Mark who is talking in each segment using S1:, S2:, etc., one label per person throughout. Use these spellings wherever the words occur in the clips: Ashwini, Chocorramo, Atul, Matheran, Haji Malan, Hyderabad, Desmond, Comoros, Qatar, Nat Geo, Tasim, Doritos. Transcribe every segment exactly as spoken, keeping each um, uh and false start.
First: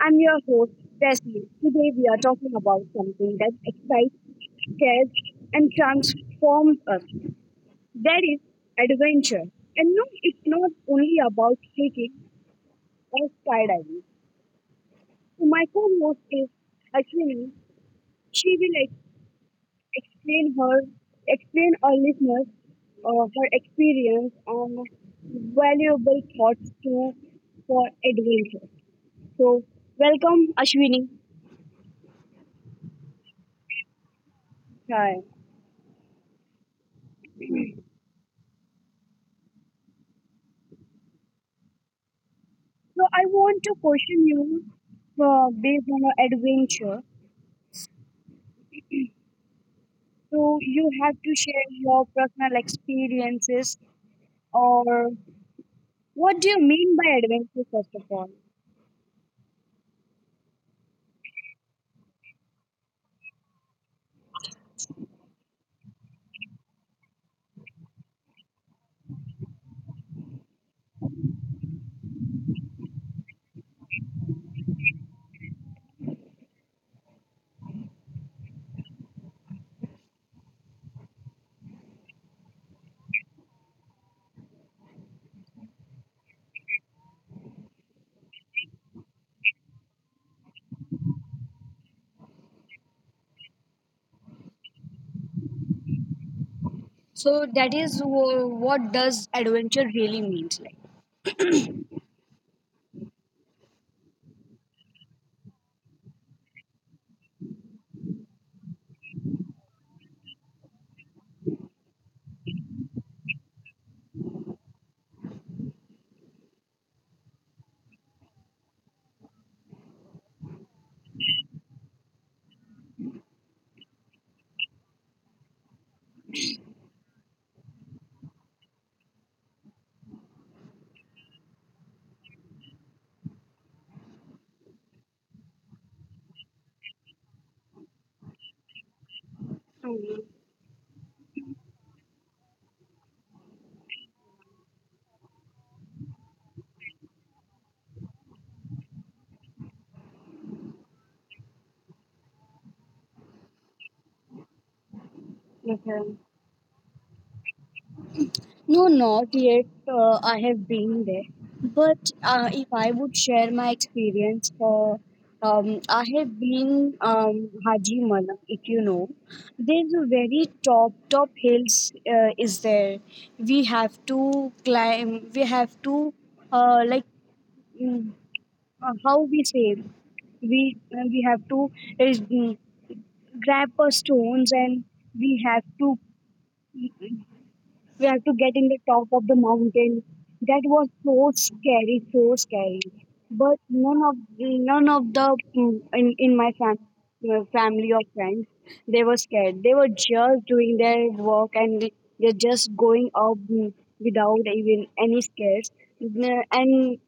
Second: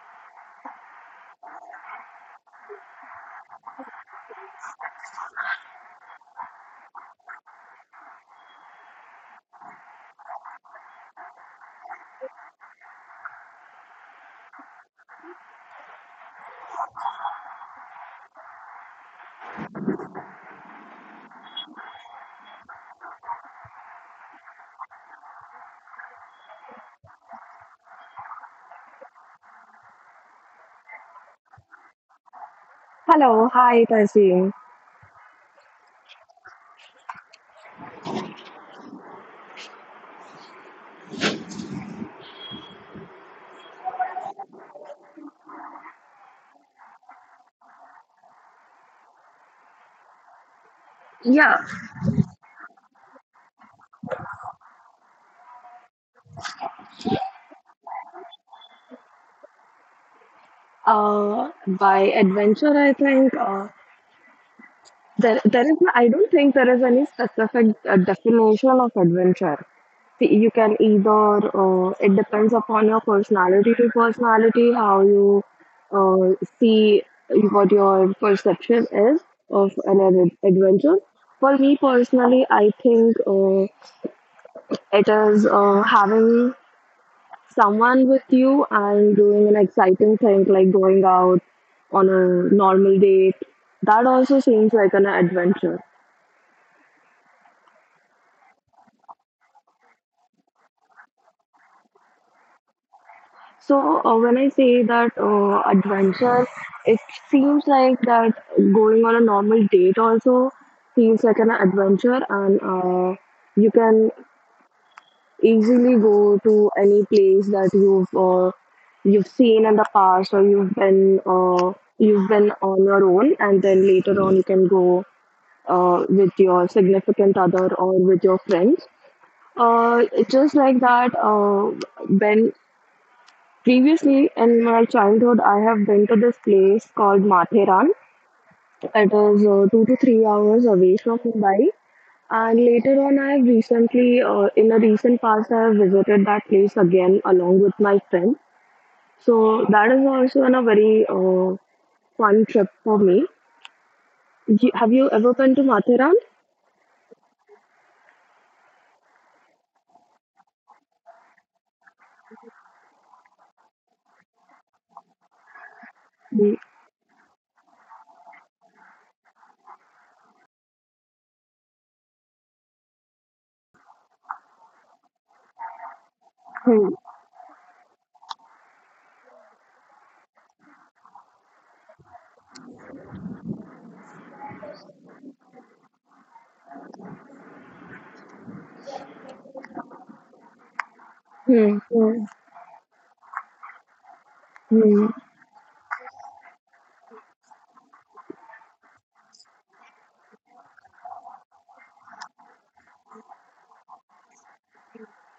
S1: I'm your host, Desmond. Today, we are talking about something that excites, scares, and transforms us. That is adventure. And no, it's not only about hiking or skydiving. So my co-host is Ashwini. She will ex- explain her, Explain our listeners uh, her experience and valuable thoughts to for adventure. So, welcome, Ashwini.
S2: Hello, hi Tasim.
S1: Hi. So, I want to question you uh, based on your adventure. So, you have to
S2: Yeah,
S1: share your personal experiences, or what do you mean by adventure, first of all?
S2: uh, by adventure, I think uh, there there is. No- I don't think there is any specific uh, definition of adventure. See, you can either uh, it depends upon your personality to personality how you uh, see what your perception is of an ad- adventure. For me personally, I think uh, it is uh, having someone with you and doing an exciting thing like going out on a normal date. That also seems like an adventure.
S1: So, that is wh- what does adventure really means, like?
S2: So uh, when I say that uh, adventure, it seems like that going on a normal date also feels like an adventure, and uh, you can easily go to any place that you've uh, you've seen in the past or you've been uh, you've been on your own, and then later on you can go uh, with your significant other or with your friends. Uh, it's just like that, uh, when previously in my childhood, I have been to this place called Matheran. It
S1: Mhm.
S2: is uh, two to three hours away from Mumbai. And later on, I have recently, uh, in a recent past, I have visited that place again along with my friend. So that is also on a very uh, fun trip for me. You-
S1: Okay.
S2: Have you ever been to Matheran?
S1: No, not yet. Uh, I have been there. But uh, if I would share my experience for, um, I have been um,
S2: Hmm.
S1: Haji Mala, if you know. There's a very top, top hills uh, is there. We have to climb, we have to, uh, like, mm,
S2: Hmm.
S1: uh, how we say, we, uh, we have to uh, mm, grab our stones and we have to we have to get in the top of the mountain. That was so scary, so scary.
S2: Hmm.
S1: But none of none of the mm, in in my
S2: Hmm.
S1: fam, uh, family or friends, they were scared. They were just doing their work, and they- they're just going up mm, without even any scares. Mm, And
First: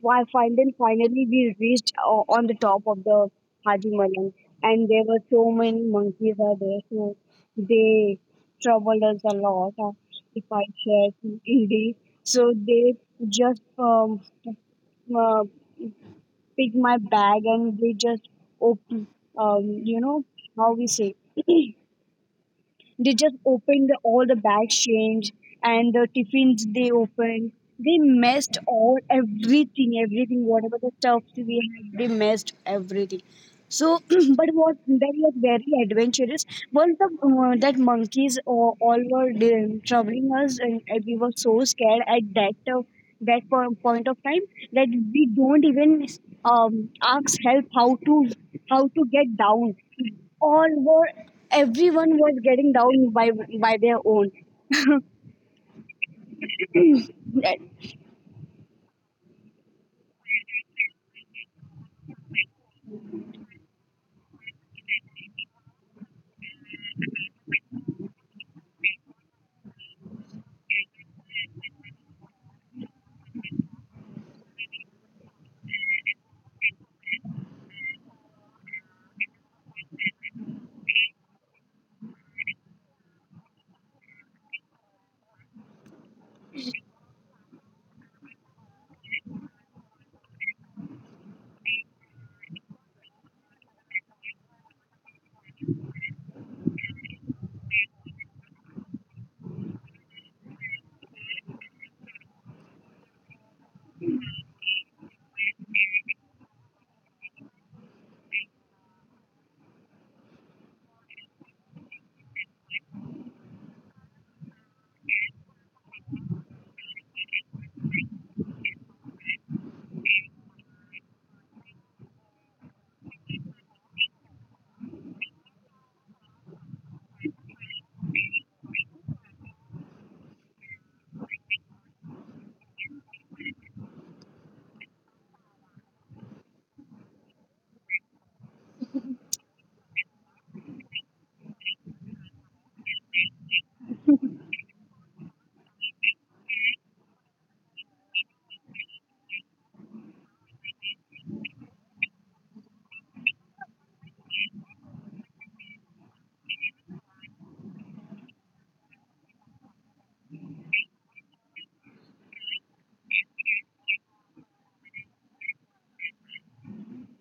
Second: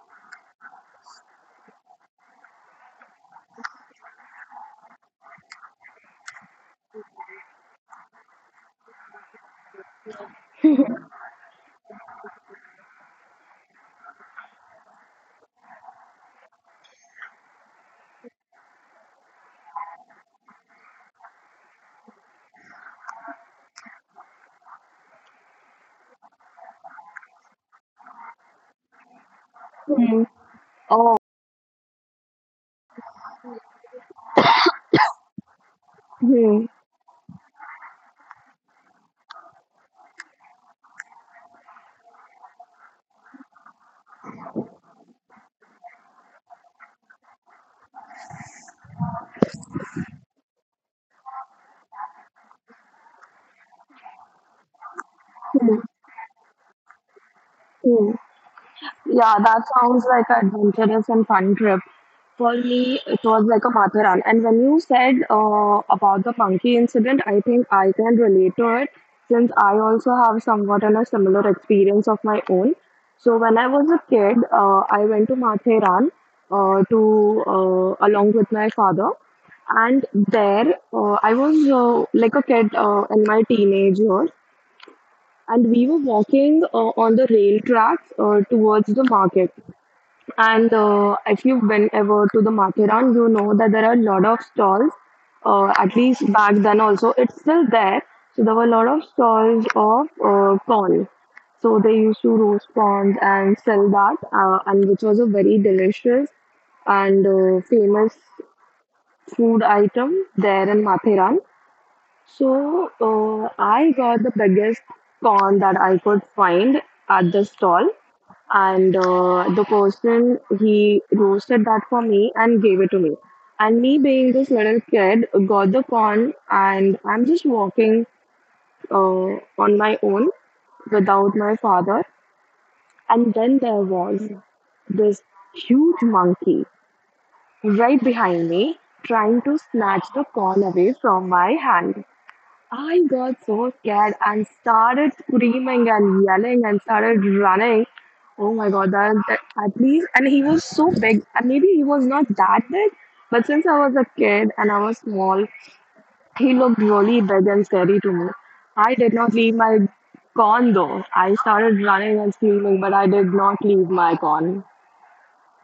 S1: why finally, finally we reached o- on the top of the Haji Malan, and there were so many monkeys are there, so they troubled us a lot, uh, if I share to E D. So they just um, uh, pick my bag and they just open, um, you know, how we say. They just opened all the bags change and the tiffins they opened. They messed all everything, everything,
S2: Hmm.
S1: whatever the stuff
S2: Oh.
S1: we had, they messed everything. So, but what that was very adventurous. Once
S2: hmm,
S1: the uh, that monkeys all, all were um, troubling us, and, and we were so scared at that uh, that po- point of time that we don't even um, ask help how to how to get down. All were everyone was getting down by by their own.
S2: hmm, hmm. Yeah, that sounds like an adventurous and fun trip. For me, it was like a Matharan. And when you said uh, about the monkey incident, I think I can relate to it since I also have somewhat in a similar experience of my own. So when I was a kid, uh, I went to Matharan uh, to uh, along with my father. And there, uh, I was uh, like a kid uh, in my teenage years, and we were walking uh, on the rail tracks uh, towards the market. And uh, if you've been ever to the Mathiran, you know that there are a lot of stalls. Uh, at least back then, also it's still there. So there were a lot of stalls of uh, corn. So they used to roast corn and sell that, uh, and which was a very delicious and uh, famous food item there in Mathiran. So uh, I got the biggest corn that I could find at the stall, and uh, the person he roasted that for me and gave it to me. And me being this little kid, got the corn, and I'm just walking uh, on my own without my father. And then there was this huge monkey right behind me, trying to snatch the corn away from my hand. I got so scared and started screaming and yelling and started running. Oh my god, that, that at least, and he was so big, and maybe he was not that big, but since I was a kid and I was small, he looked really big and scary to me. I did not leave my con though. I started running and screaming, but I did not leave my con.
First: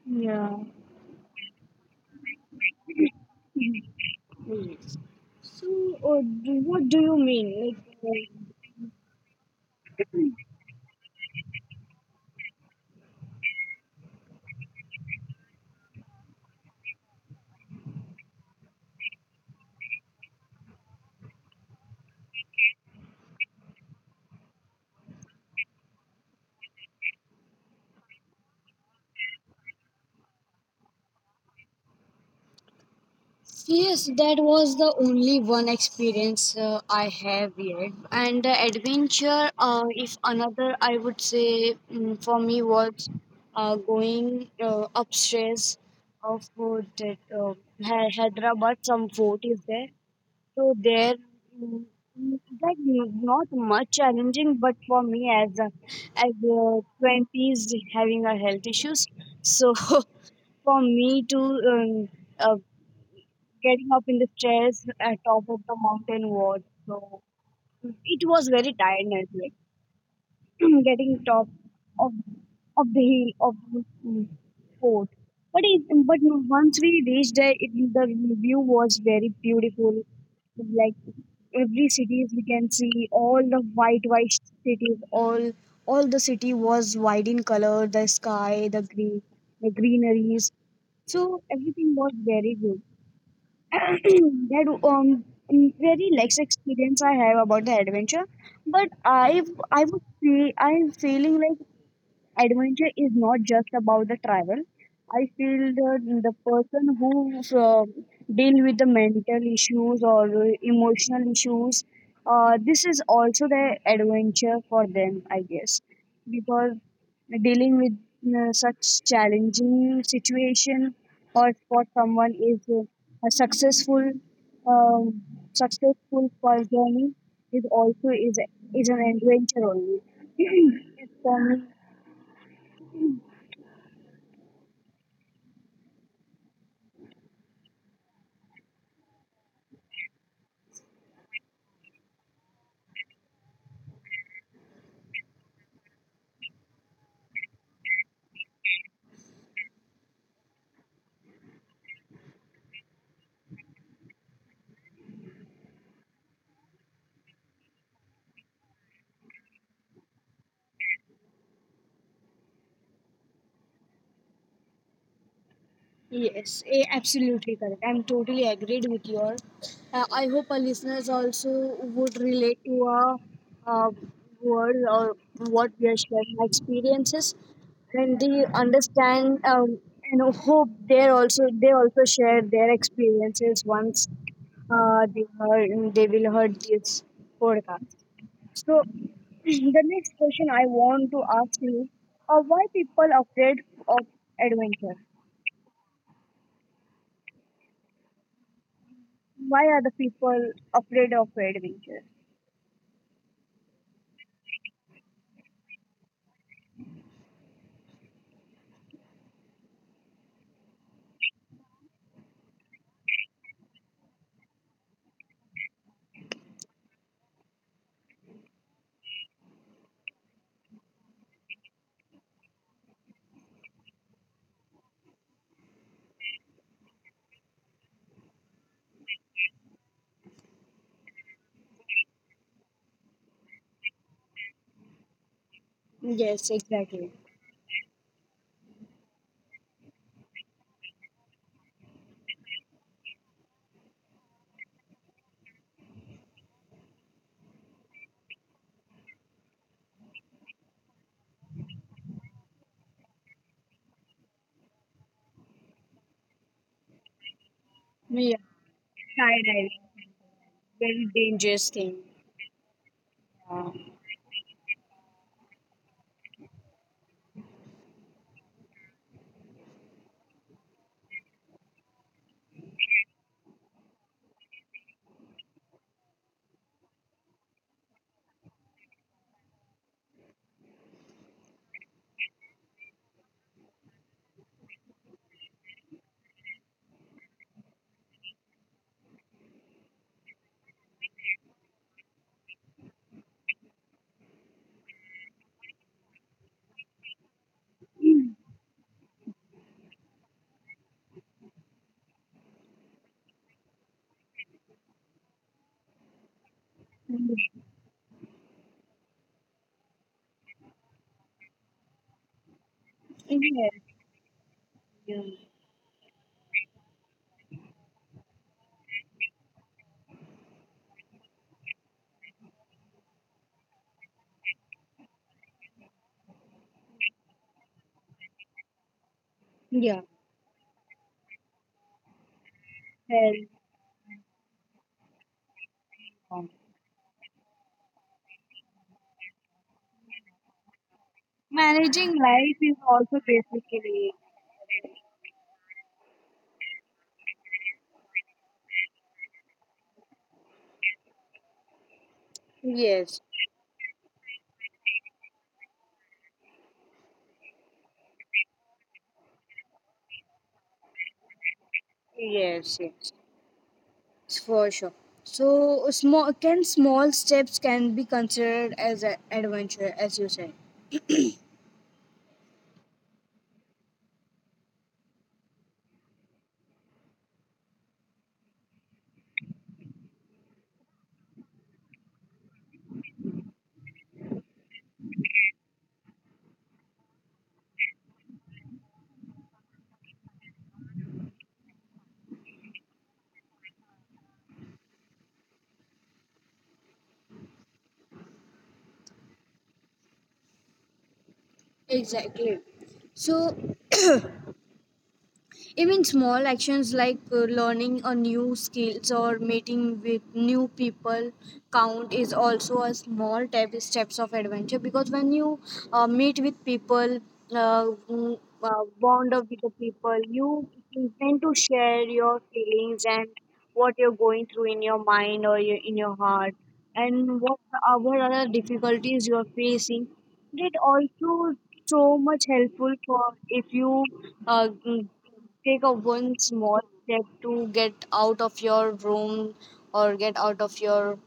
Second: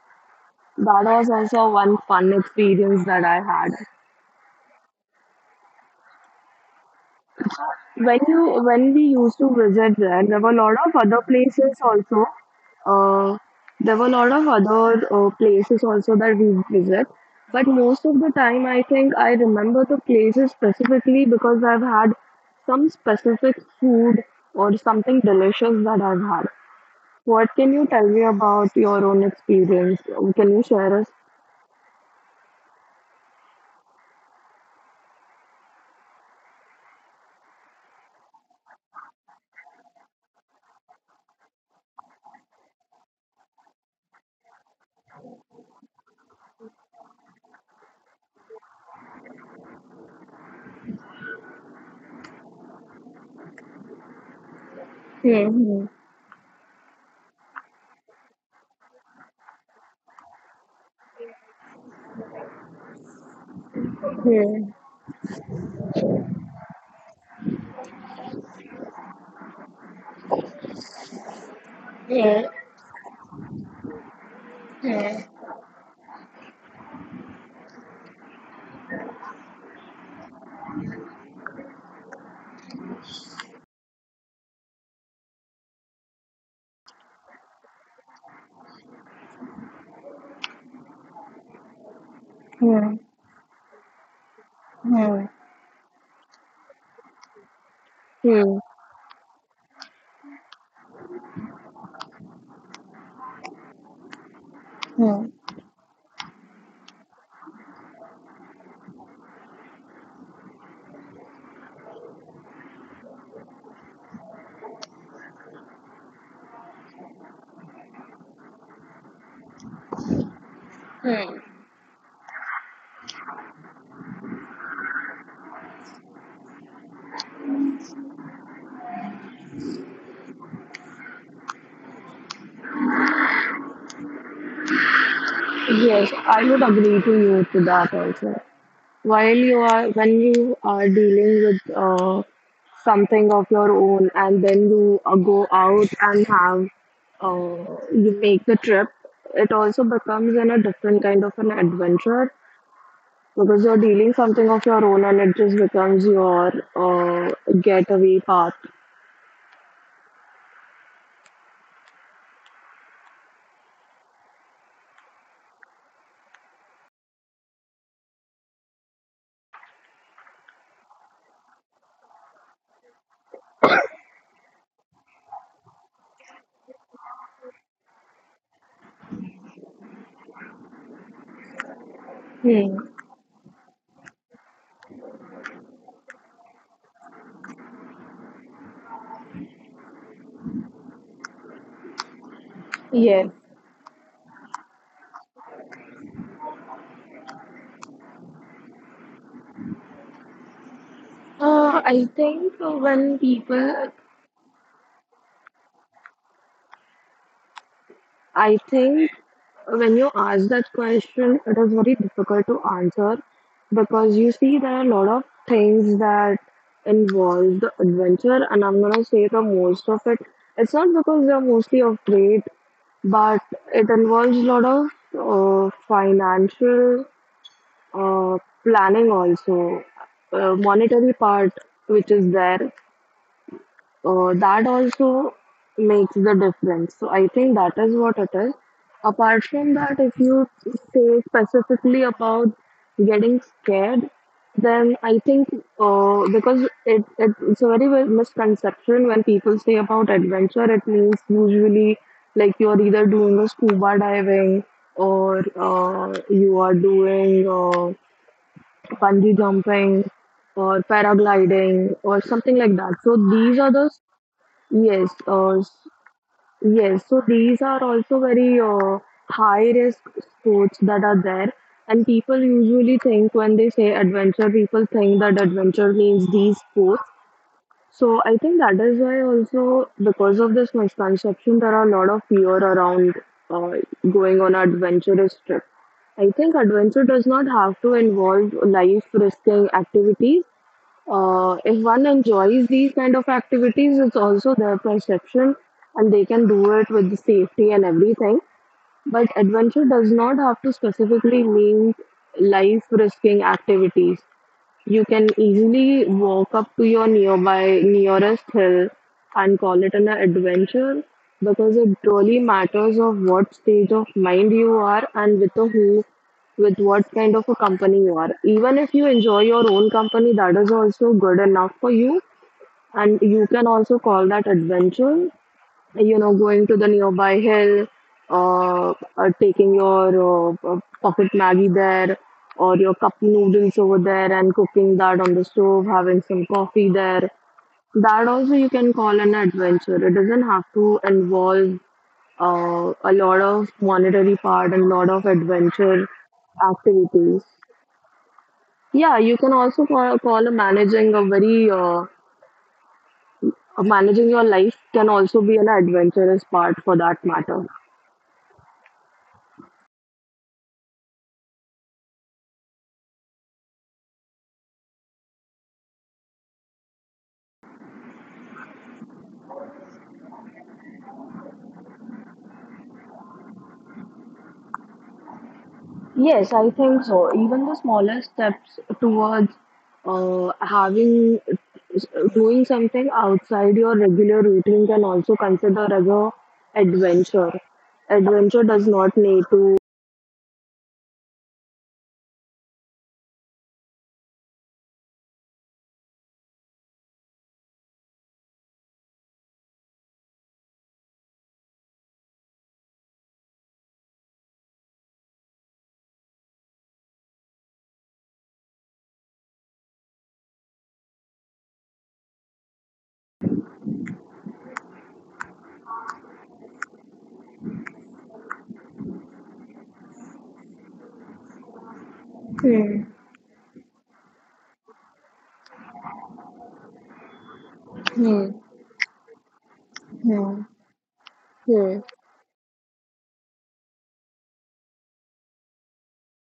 S1: Yeah.
S2: That was also one fun experience that I had.
S1: Yes. So, uh, do- what do you mean? Like,
S2: When
S1: uh,
S2: you when we used to visit there, there were a lot of other places also. Uh, there were a lot of other uh, places also that we visit. But most of the time, I think I remember the places specifically because I've had some specific food or something delicious that I've had. What can you tell me about your own experience? Can you share us?
S1: Yes, that was the only one experience uh, I have yet. And the adventure, uh, if another, I would say mm, for me was uh, going uh, upstairs of uh, that, uh, Hy- Hyderabad, some fort is there. So there, mm, mm, like n- not much challenging, but for me as a, as a
S2: Hmm.
S1: twenties having a health issues, so for me to um, uh, getting up in the stairs at top of the
S2: Hmm.
S1: mountain
S2: Hmm.
S1: was so it was very tiring as well. Getting top of of the hill of the mm,
S2: Hmm.
S1: fort. But it, but no, once we reached there, it, the view was very beautiful. Like every cities we can see all the white, white cities, all all the city was white in color, the sky, the green, the greeneries, so everything was very good. That
S2: Hmm.
S1: um very less experience
S2: Hmm.
S1: I have about the adventure, but I I would
S2: Hmm. Hmm.
S1: say I'm feeling like adventure is not just about the travel. I feel the, the person
S2: Hmm,
S1: who uh, deal with the mental issues or emotional issues, uh, this is also the adventure for them, I guess, because dealing with uh, such challenging situation or for someone is uh,
S2: hmm.
S1: a successful um, successful for journey is also is is an adventure only. For me.
S2: Yes, I would agree to you to that also. While you are When you are dealing with uh, something of your own, and then you uh, go out and have uh, you make the trip, it also becomes in a different kind of an adventure because you're dealing something of your own, and it just becomes your uh, getaway path.
S1: Yes, a- absolutely correct. I'm totally agreed with your. Uh, I hope our listeners also would relate to our uh, words or what we are sharing our experiences, and they understand, um, and hope they also they also share their experiences once, uh,
S2: Hmm.
S1: they heard they will heard this podcast. So the next question I want to ask you: uh, Why people afraid of adventure?
S2: Yes.
S1: Why are the people afraid of adventure?
S2: Uh, I think uh, when people I think When you ask that question, it is very difficult to answer because you see there are a lot of things that involve the adventure, and I'm gonna say the most of it. It's not because they're mostly afraid, but it involves a lot of uh, financial uh, planning also, uh, monetary part which is there,
S1: Yes, exactly.
S2: uh, that also makes the difference. So I think that is what it is. Apart from that, if you say specifically about getting scared, then I think uh, because it, it it's a very well- misconception when people say about adventure, it means usually like you're either doing a scuba diving or
S1: Yeah,
S2: uh, you
S1: skydiving,
S2: are doing uh,
S1: very dangerous thing.
S2: bungee jumping or paragliding or something like that. So these are the Yes, uh, s- yes. So these are also very uh, high risk sports that are there. And people usually think when they say adventure, people think that adventure means these sports. So I think that is why also because of this misconception, there are a lot of fear around uh, going on adventurous trip. I think adventure does not have to involve life risking activities. Uh, if one enjoys these kind of activities, it's also their perception and they can do it with the safety and everything. But adventure does not have to specifically mean life risking activities. You can easily walk up to your nearby nearest hill and call it
S1: Yes,
S2: an adventure because
S1: yes.
S2: it really matters of what stage of mind you are and with a who with what kind of a company you are. Even if you enjoy your own company, that is also good enough for you and you can also call that adventure, you
S1: Yeah.
S2: know, going to the nearby hill, uh, uh, taking
S1: Very
S2: your uh, uh, pocket Maggie there or
S1: wrong.
S2: your cup noodles over there and cooking that on the stove, having some coffee there. That
S1: Managing
S2: also you
S1: life is
S2: can call
S1: also
S2: an adventure. It
S1: basically.
S2: doesn't have to involve uh, a lot of monetary part and lot of adventure activities. Yeah,
S1: Yes,
S2: you can also call, call a managing a very uh, a managing your life can also be an adventurous part for that matter.
S1: yes, yes, it's for sure. So small, can small steps can be considered as an adventure, as you said.
S2: Yes, I think so. Even the smaller steps towards uh, having doing something outside your regular routine can also consider as a adventure. Adventure does not need to
S1: Exactly. So even small actions like uh, learning a new skills or meeting with new people count is also a small type steps of adventure, because when you uh, meet with people, uh, mm, uh, bond up with the people, you tend to share your feelings and what you're going through in your mind or your, in your heart, and what
S2: Hmm.
S1: are- what other difficulties you are facing. It also so much helpful
S2: Hmm.
S1: for if you uh,
S2: Hmm.
S1: take a one
S2: Hmm,
S1: small step to get out of your room or get out of your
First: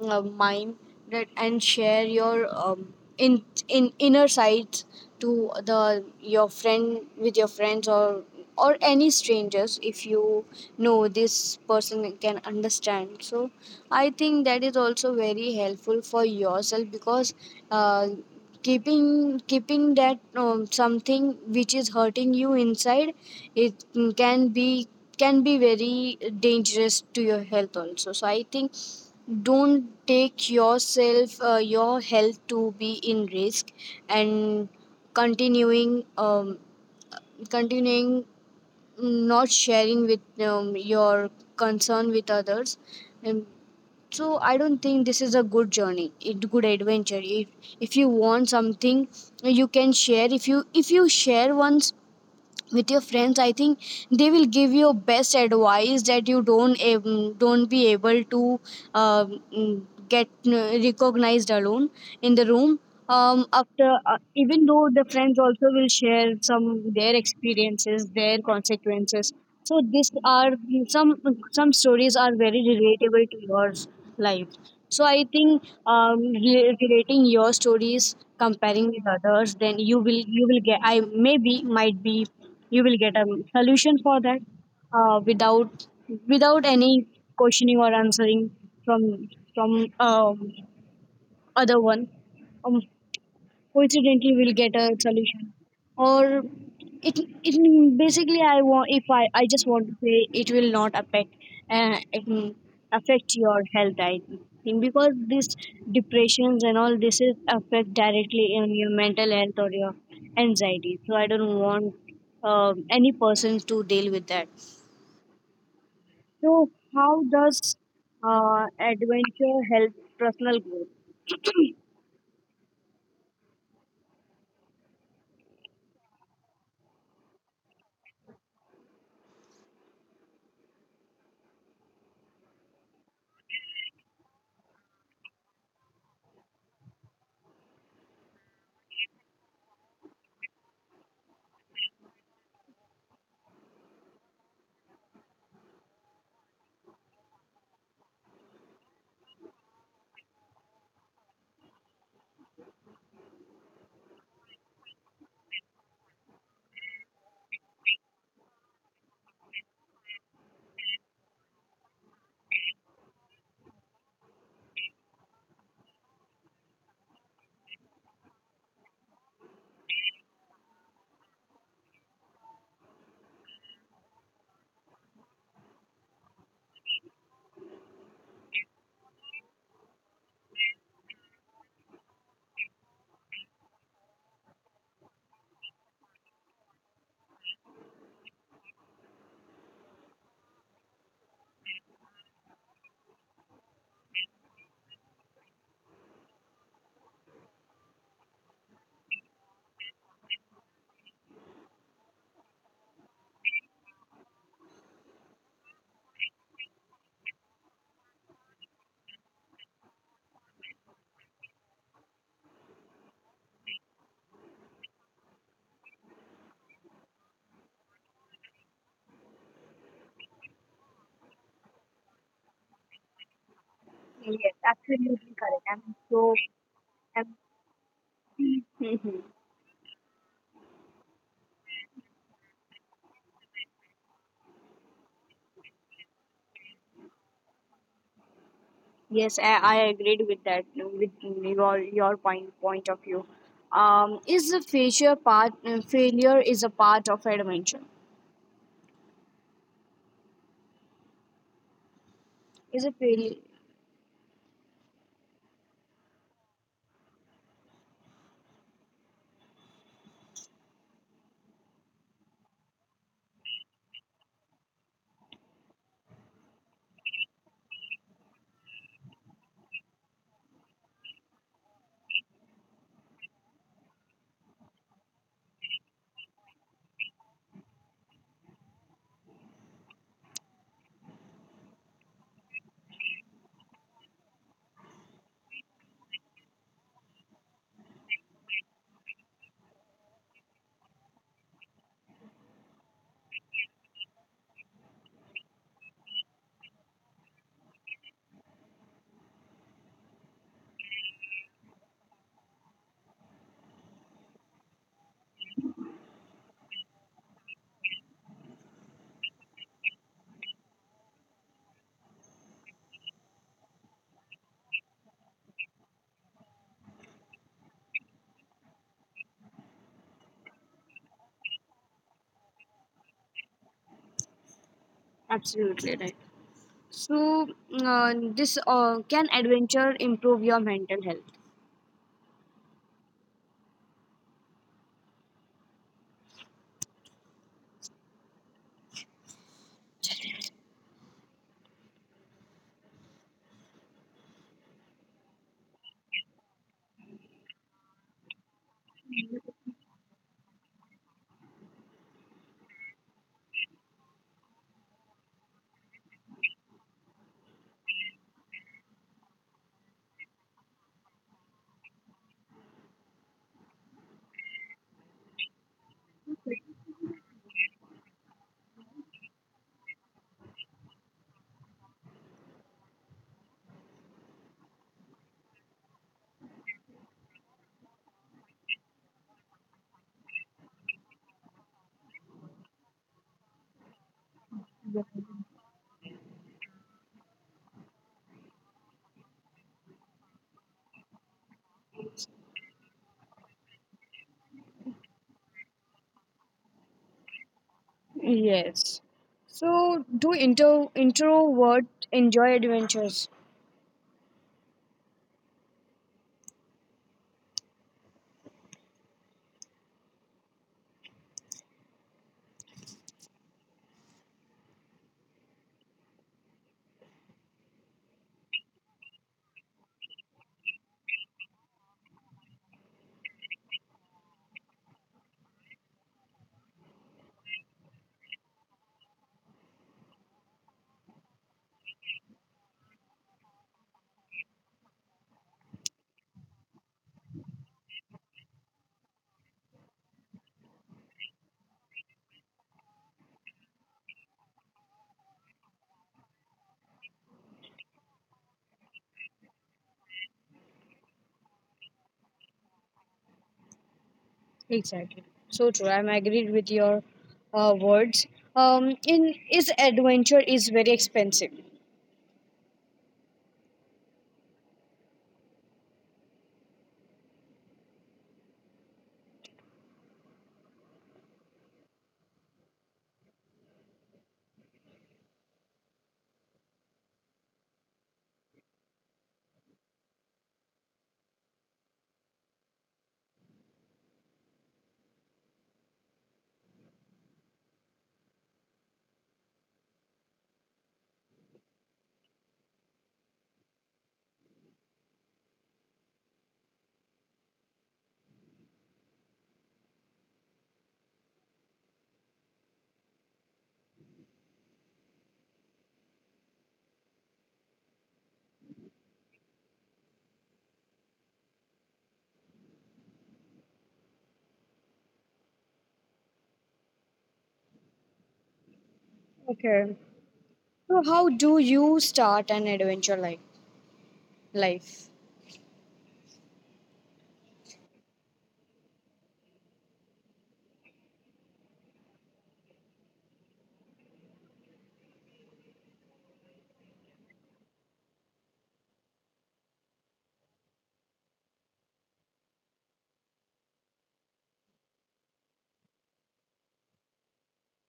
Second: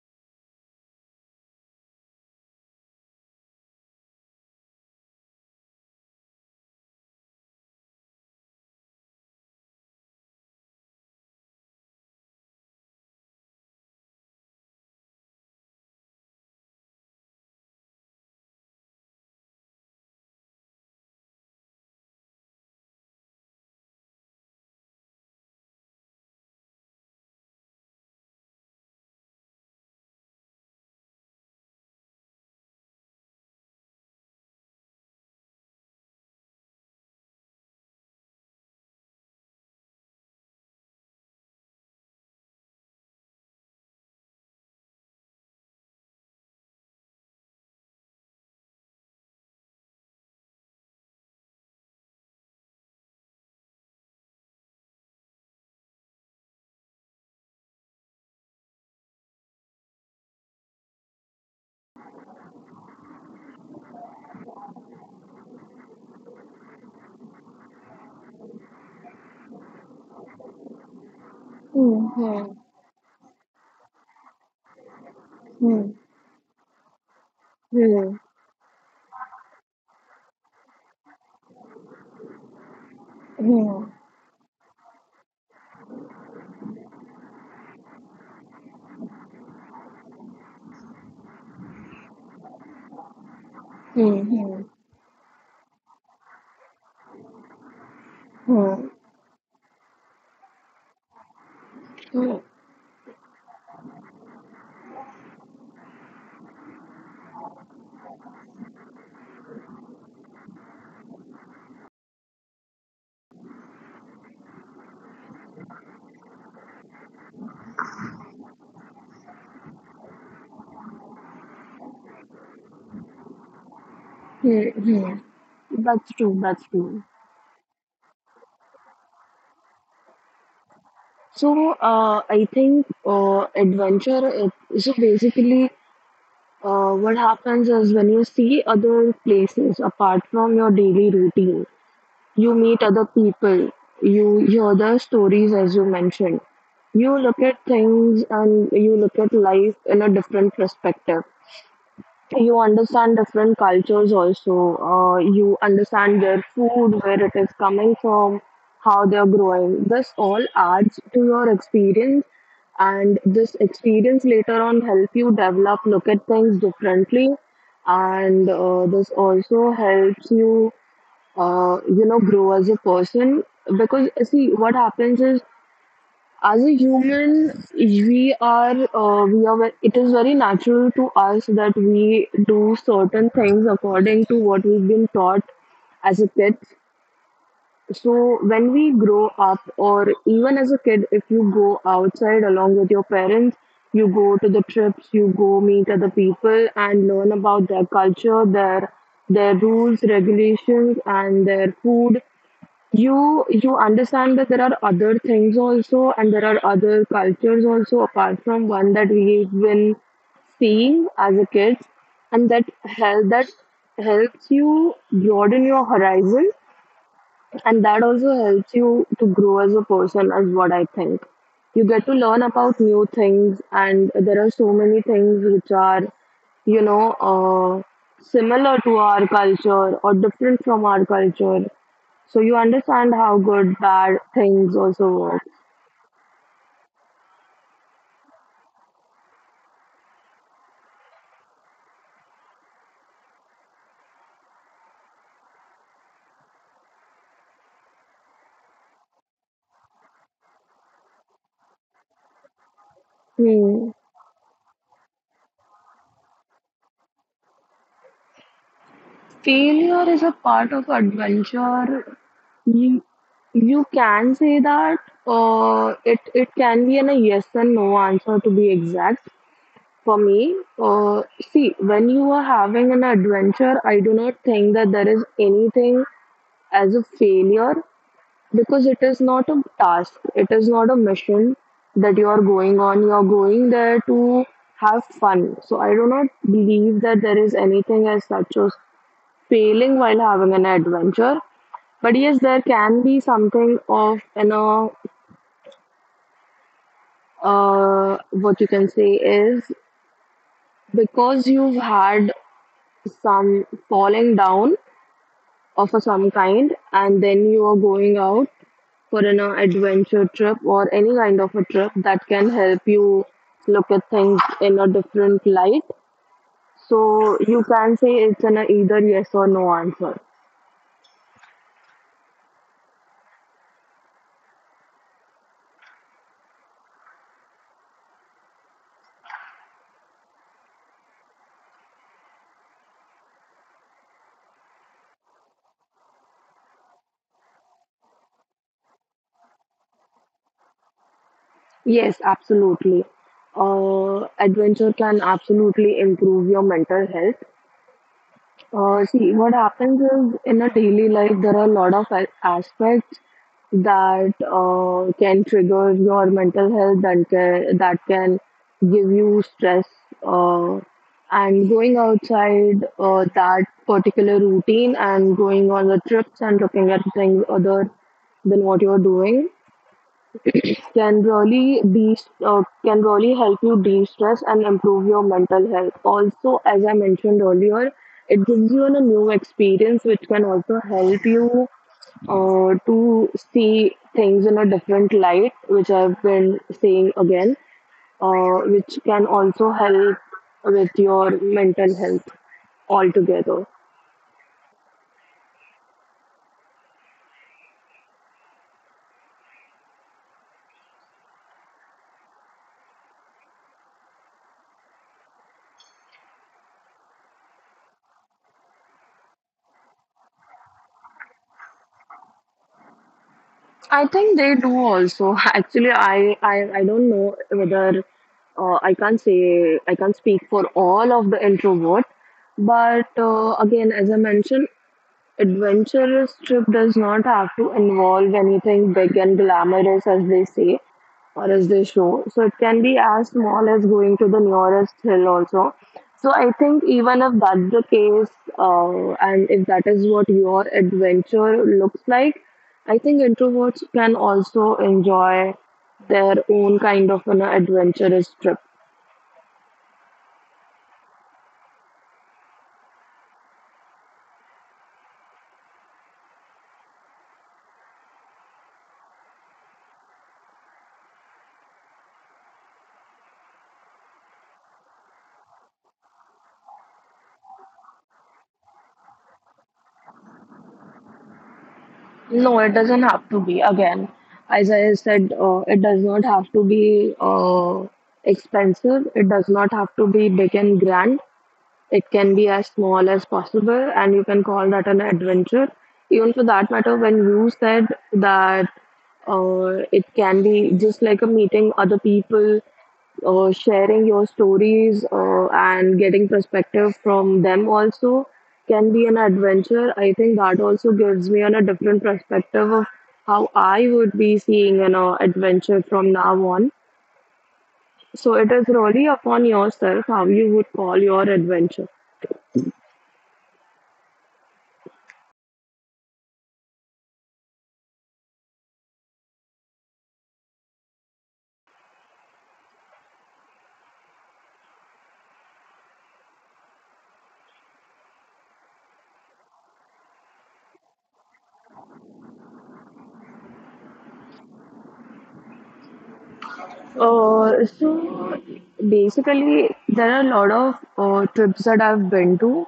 S1: uh, mind, that, and share your um, in in inner sights to the your friend with your friends or or any strangers, if you know this person can understand. So I think that is also very helpful for yourself, because uh, keeping keeping that, um, something which is hurting you inside, it can be, can be very dangerous to your health also. So I think don't take yourself, uh, your health to be in risk, and continuing, um, continuing not sharing with, um, your concern with others. And so I don't think this is a good journey, a good adventure. if, if you want something, you can share. If you if you share once with your friends, I think they will give you best advice that you don't ab- don't be able to uh, mm, get uh, recognized alone in the room, um, after, uh, even though the friends also will share some their experiences, their consequences. So these are some some stories are very
S2: hmm.
S1: relatable to your life. So I think, um,
S2: Hmm.
S1: re- relating your stories, comparing
S2: Hmm.
S1: with others, then you will, you will get, I maybe might be, you will get a solution for that,
S2: Hmm, hmm.
S1: uh, without without any questioning or answering from from um, other one. Um, coincidentally will get a
S2: Hmm.
S1: solution
S2: Hmm.
S1: or it, it basically, I want, if i i just want
S2: Hmm.
S1: to say it will not affect, uh, it will affect
S2: Hmm.
S1: your health, I think, because this depressions and all this is affect directly in your mental health or your anxiety. So I don't want um any person to deal with that. So how does uh, adventure help personal growth?
S2: Hmm. Hmm. That's true. That's true. So, uh, I think uh, adventure. It, so basically, uh, what happens is when you see other places apart from your daily routine, you meet other people, you hear their stories, as you mentioned. You look at things and you look at life in a different perspective, you understand different cultures also. Uh, you understand their food, where it is coming from, how they are growing. This all adds to your experience, and this experience later on help you develop, look at things differently, and uh, this also helps you, uh, you know, grow as a person. Because see what happens is, as a human we are uh, we are ve- it is very natural to us that we do certain things according to what we've been taught as a kid. So when we grow up, or even as a kid, if you go outside along with your parents, you go to the trips, you go meet other people and learn about their culture, their their rules regulations and their food, you you understand that there are other things also, and there are other cultures also apart from one that we've been seeing as a kid. And that help that helps you broaden your horizon, and that also helps you to grow as a person is what I think. You get to learn
S1: Yes,
S2: about new
S1: absolutely
S2: things,
S1: correct. i'm
S2: and
S1: so
S2: there are so many things which are, you know,
S1: I'm,
S2: uh, similar to our culture or different from our culture, so you understand how good bad things also work.
S1: yes, I, I agreed with that, with your, your point point of view. Um, is a failure part, uh, failure is a part of adventure? Is a failure
S2: Hmm. Failure is a part of adventure. You, you can say that uh, it it can be an a yes and no answer to be exact. For me, uh, see, when you are having an adventure, I do not think that there is anything as a failure, because it is not a task, it is not a mission that you are going on. You are going there to have fun, so I do not believe that there is anything as such as failing while having an adventure. But yes, there can be something of, you know, uh, what you can say is, because you've had some falling down of a some kind, and then you are going out for an uh, adventure trip or any kind of a trip that can help you look at things in a different light. So you can say it's an uh, either yes or no answer.
S1: absolutely right? So uh, this uh, can adventure improve your mental health?
S2: Yes, absolutely. Uh, adventure can absolutely improve your mental health. Uh, see, what happens is in a daily life, there are a lot of a- aspects that uh, can trigger your mental health, that can, that can give you stress uh, and going outside uh, that particular routine and going on the trips and looking at things other than what you're doing can really be, uh, can really help you de-stress and improve your mental health. Also, as I mentioned earlier, it gives you a new experience, which can also help you uh, to see things in a different light, which I've been saying again, uh, which can also help with your mental health altogether.
S1: Yes. So do intro introvert enjoy adventures?
S2: I think they do also. Actually, I, I, I don't know whether uh, I can't say, I can't speak for all of the introvert, but uh, again, as I mentioned, adventurous trip does not have to involve anything big and glamorous, as they say or as they show. So it can be as small as going to the nearest hill also. So I think even if that's the case, uh, and if that is what your adventure looks like, I think introverts can also enjoy their own kind of an adventurous trip.
S1: Exactly. So true. I'm agreed with your uh, words. Um, in Is adventure is very expensive.
S2: No, it doesn't have to be. Again, as I said, uh, it does not have to be uh, expensive. It does not have to be big and grand. It can be as small as possible, and you can call that an adventure. Even for that matter, when you said that uh, it can be just like a meeting other people, uh, sharing your stories uh, and getting perspective from them also can be an adventure. I think that also gives me on a different perspective of how I would be seeing an uh, adventure from now on. So it is really upon yourself how you would call your adventure.
S1: Okay. So how do you start an adventure like life?
S2: Uh, so basically, there are a lot of uh, trips that I've been to.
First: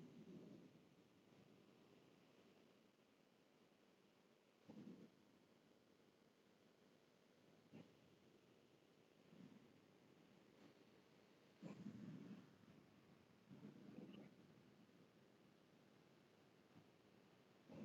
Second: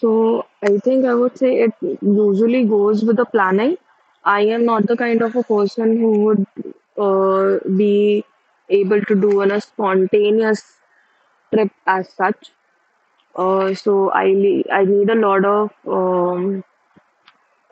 S2: So I think I would say it usually goes with the planning. I am not the kind of a person who would uh, be able to do on a spontaneous trip as such. Uh, so I le- I need a lot of um,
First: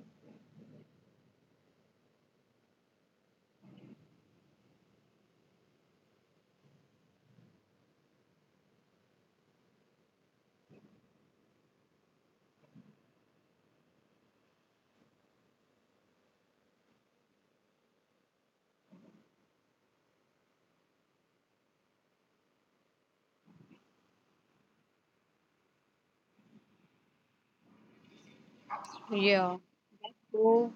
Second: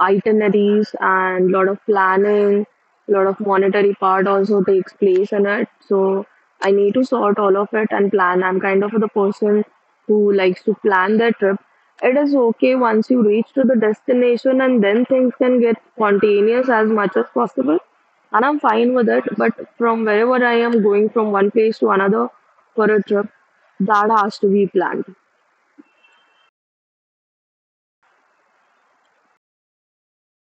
S2: itineraries and lot of planning, lot of monetary part also takes place in it. So I need to sort all of it and plan. I'm kind of the person who likes to plan their trip. It is okay once you reach to the destination, and then things can get spontaneous as much as possible. And I'm fine with it. But from wherever I am going from one place to another for a trip, that has to be planned.
S1: Yeah, so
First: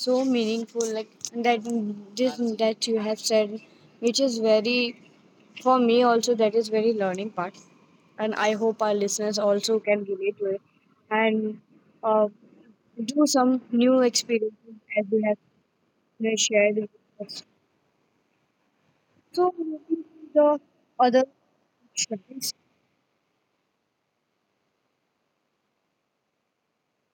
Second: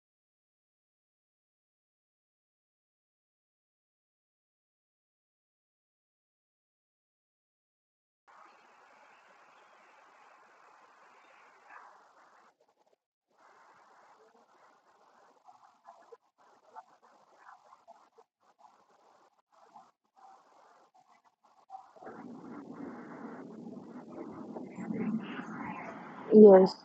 S1: so meaningful. Like that, this that you have said, which is very for me also. That is very learning part, and I hope our listeners also can relate to it and uh, do some new experiences as you have you shared with us. So moving to the other questions.
S2: Yes.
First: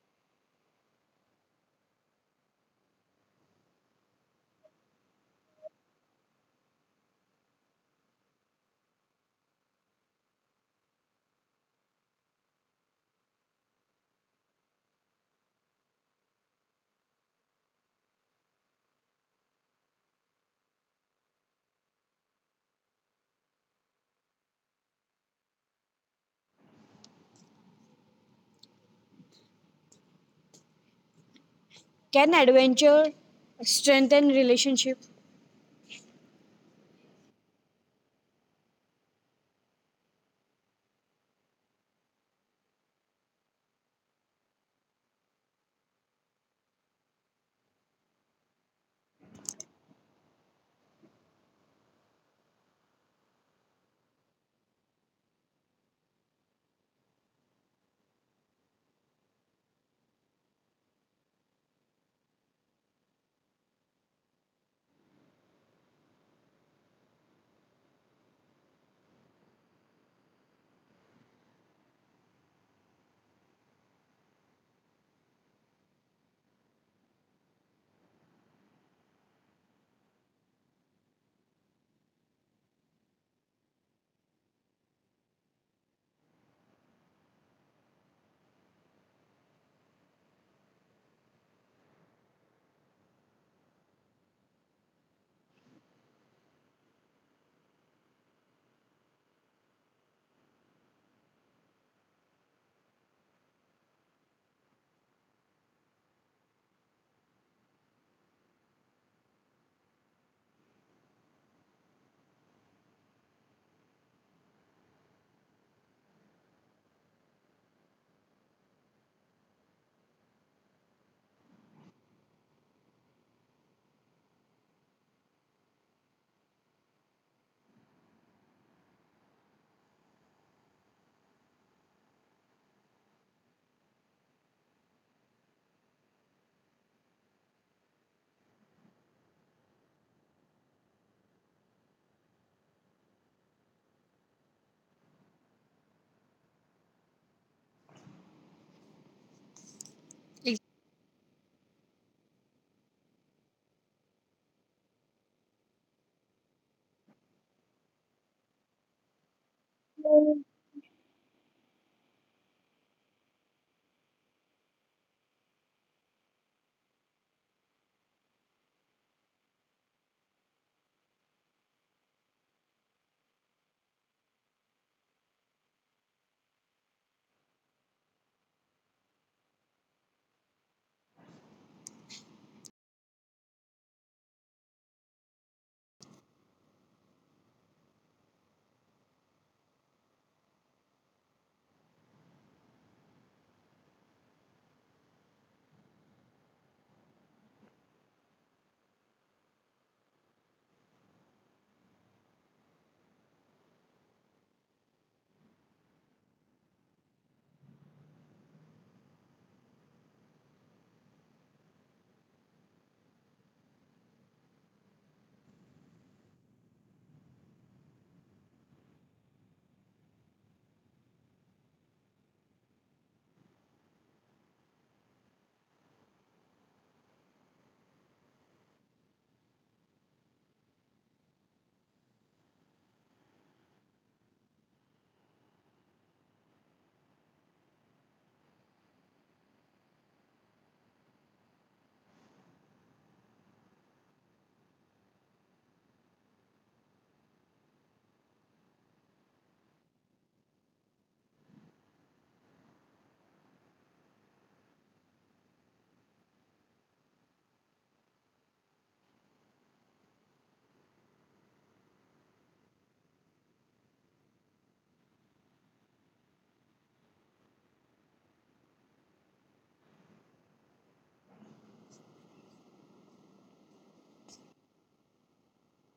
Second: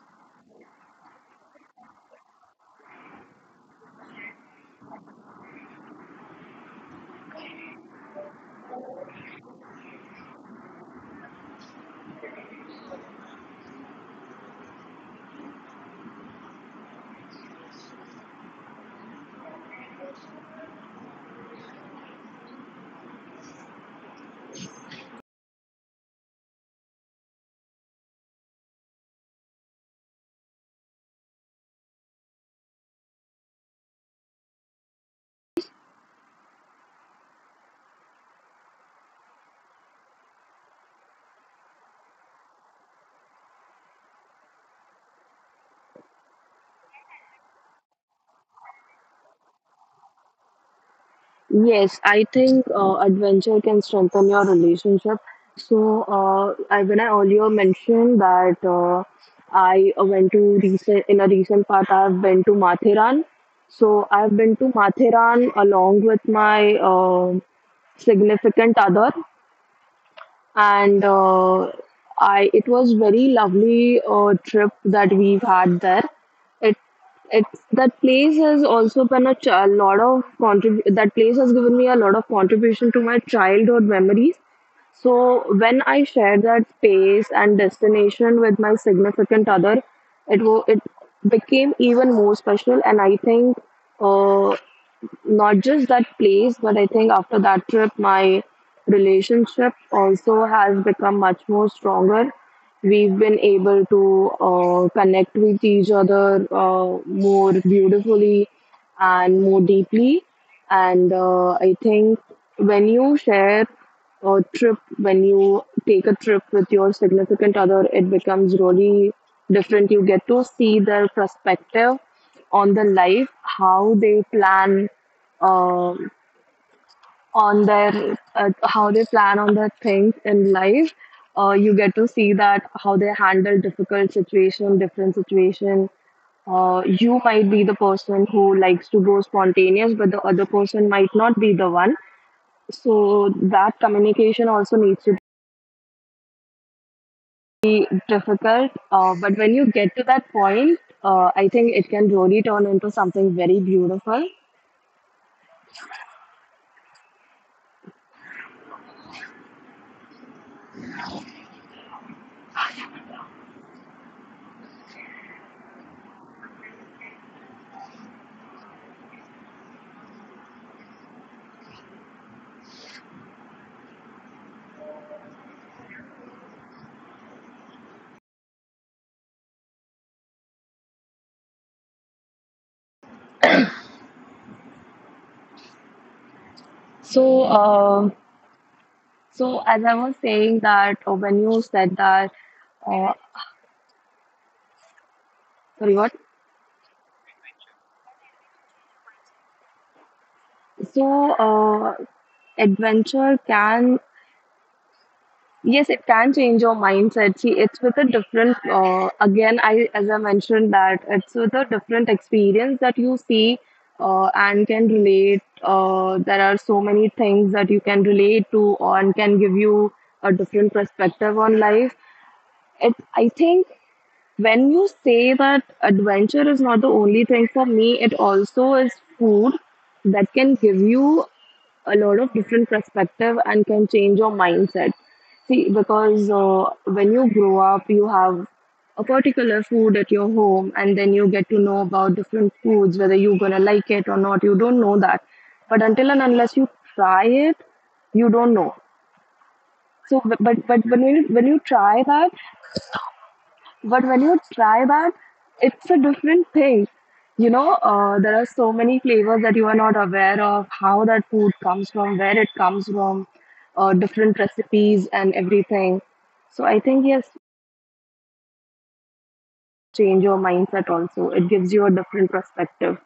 S1: Can adventure strengthen relationship?
S2: Yes, I think uh, adventure can strengthen your relationship. So, uh, I, when I earlier mentioned that uh, I uh, went to recent in a recent part, I've been to Mathiran. So, I've been to Mathiran along with my um significant other, and uh, I, it was very lovely uh, trip that we've had there. It it that place has also been a, ch- a lot of contrib- that place has given me a lot of contribution to my childhood memories. So when I shared that space and destination with my significant other, it wo- it became even more special, and I think. Uh, Not just that place, but I think after that trip, my relationship also has become much more stronger. We've been able to uh, connect with each other uh, more beautifully and more deeply. And uh, I think when you share a trip, when you take a trip with your significant other, it becomes really different. You get to see their perspective on the life, how they plan um, on their uh, how they plan on their things in life. Uh, you get to see that how they handle difficult situation, different situation. Uh, you might be the person who likes to go spontaneous, but the other person might not be the one. So that communication also needs to be difficult. Uh, but when you get to that point, uh, I think it can really turn into something very beautiful.
S1: So
S2: So, uh, so as I was saying that uh, when you said that Uh, sorry, what? So, uh, Adventure can, yes, it can change your mindset. See, it's with a different, uh, again, I, as I mentioned, that it's with a different experience that you see, uh, and can relate. Uh, there are so many things that you can relate to and can give you a different perspective on life. It, I think when you say that adventure is not the only thing for me, it also is food that can give you a lot of different perspective and can change your mindset. See, because uh, when you grow up, you have a particular food at your home, and then you get to know about different foods, whether you're gonna like it or not. You don't know that, but until and unless you try it, you don't know. So, but but when you when you try that, but when you try that, it's a different thing. You know, uh, there are so many flavors that you are not aware of, how that food comes from, where it comes from, uh, different recipes and everything. So I think, yes, change your mindset also. It gives you a different perspective.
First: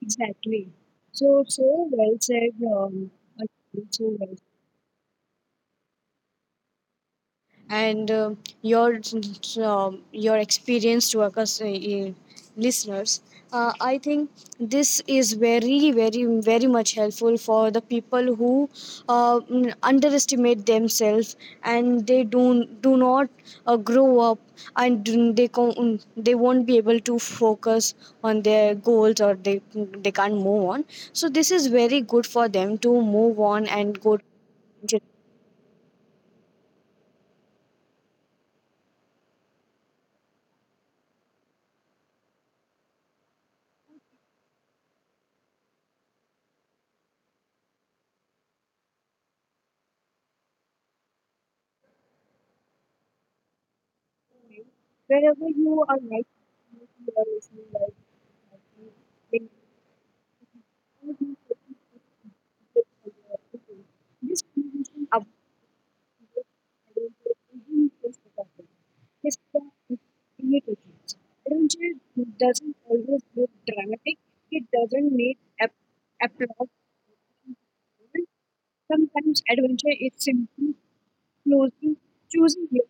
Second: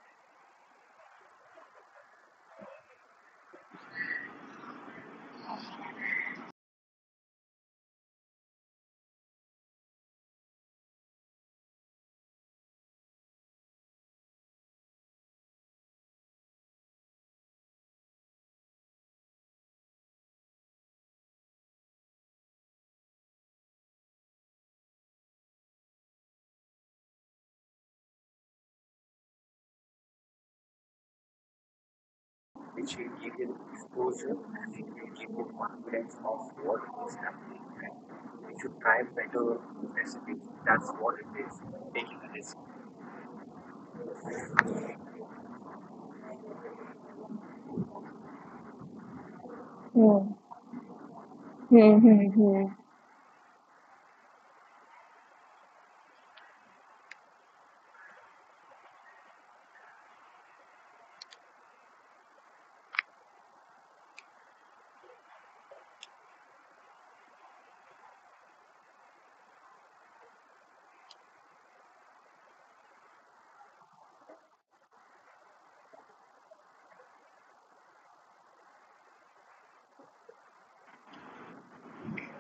S1: exactly. So so well said. Um, Atul, so well, and um your um, your experienced workers, uh, uh, listeners, uh, I think this is very, very, very much helpful for the people who uh, mm, underestimate themselves and they do do not uh, grow up and do- they con- they won't be able to focus on their goals, or they they can't move on. So this is very good for them to move on and go to
S2: Hmm. Hmm. Hmm. Hmm.
S1: wherever you are right now. If you are listening live, then you will be taking this for your own. This conversation about this adventure isn't just a topic. It's the creativity. Adventure doesn't always look dramatic. It doesn't need ap- applause. Sometimes adventure is simply closing, choosing your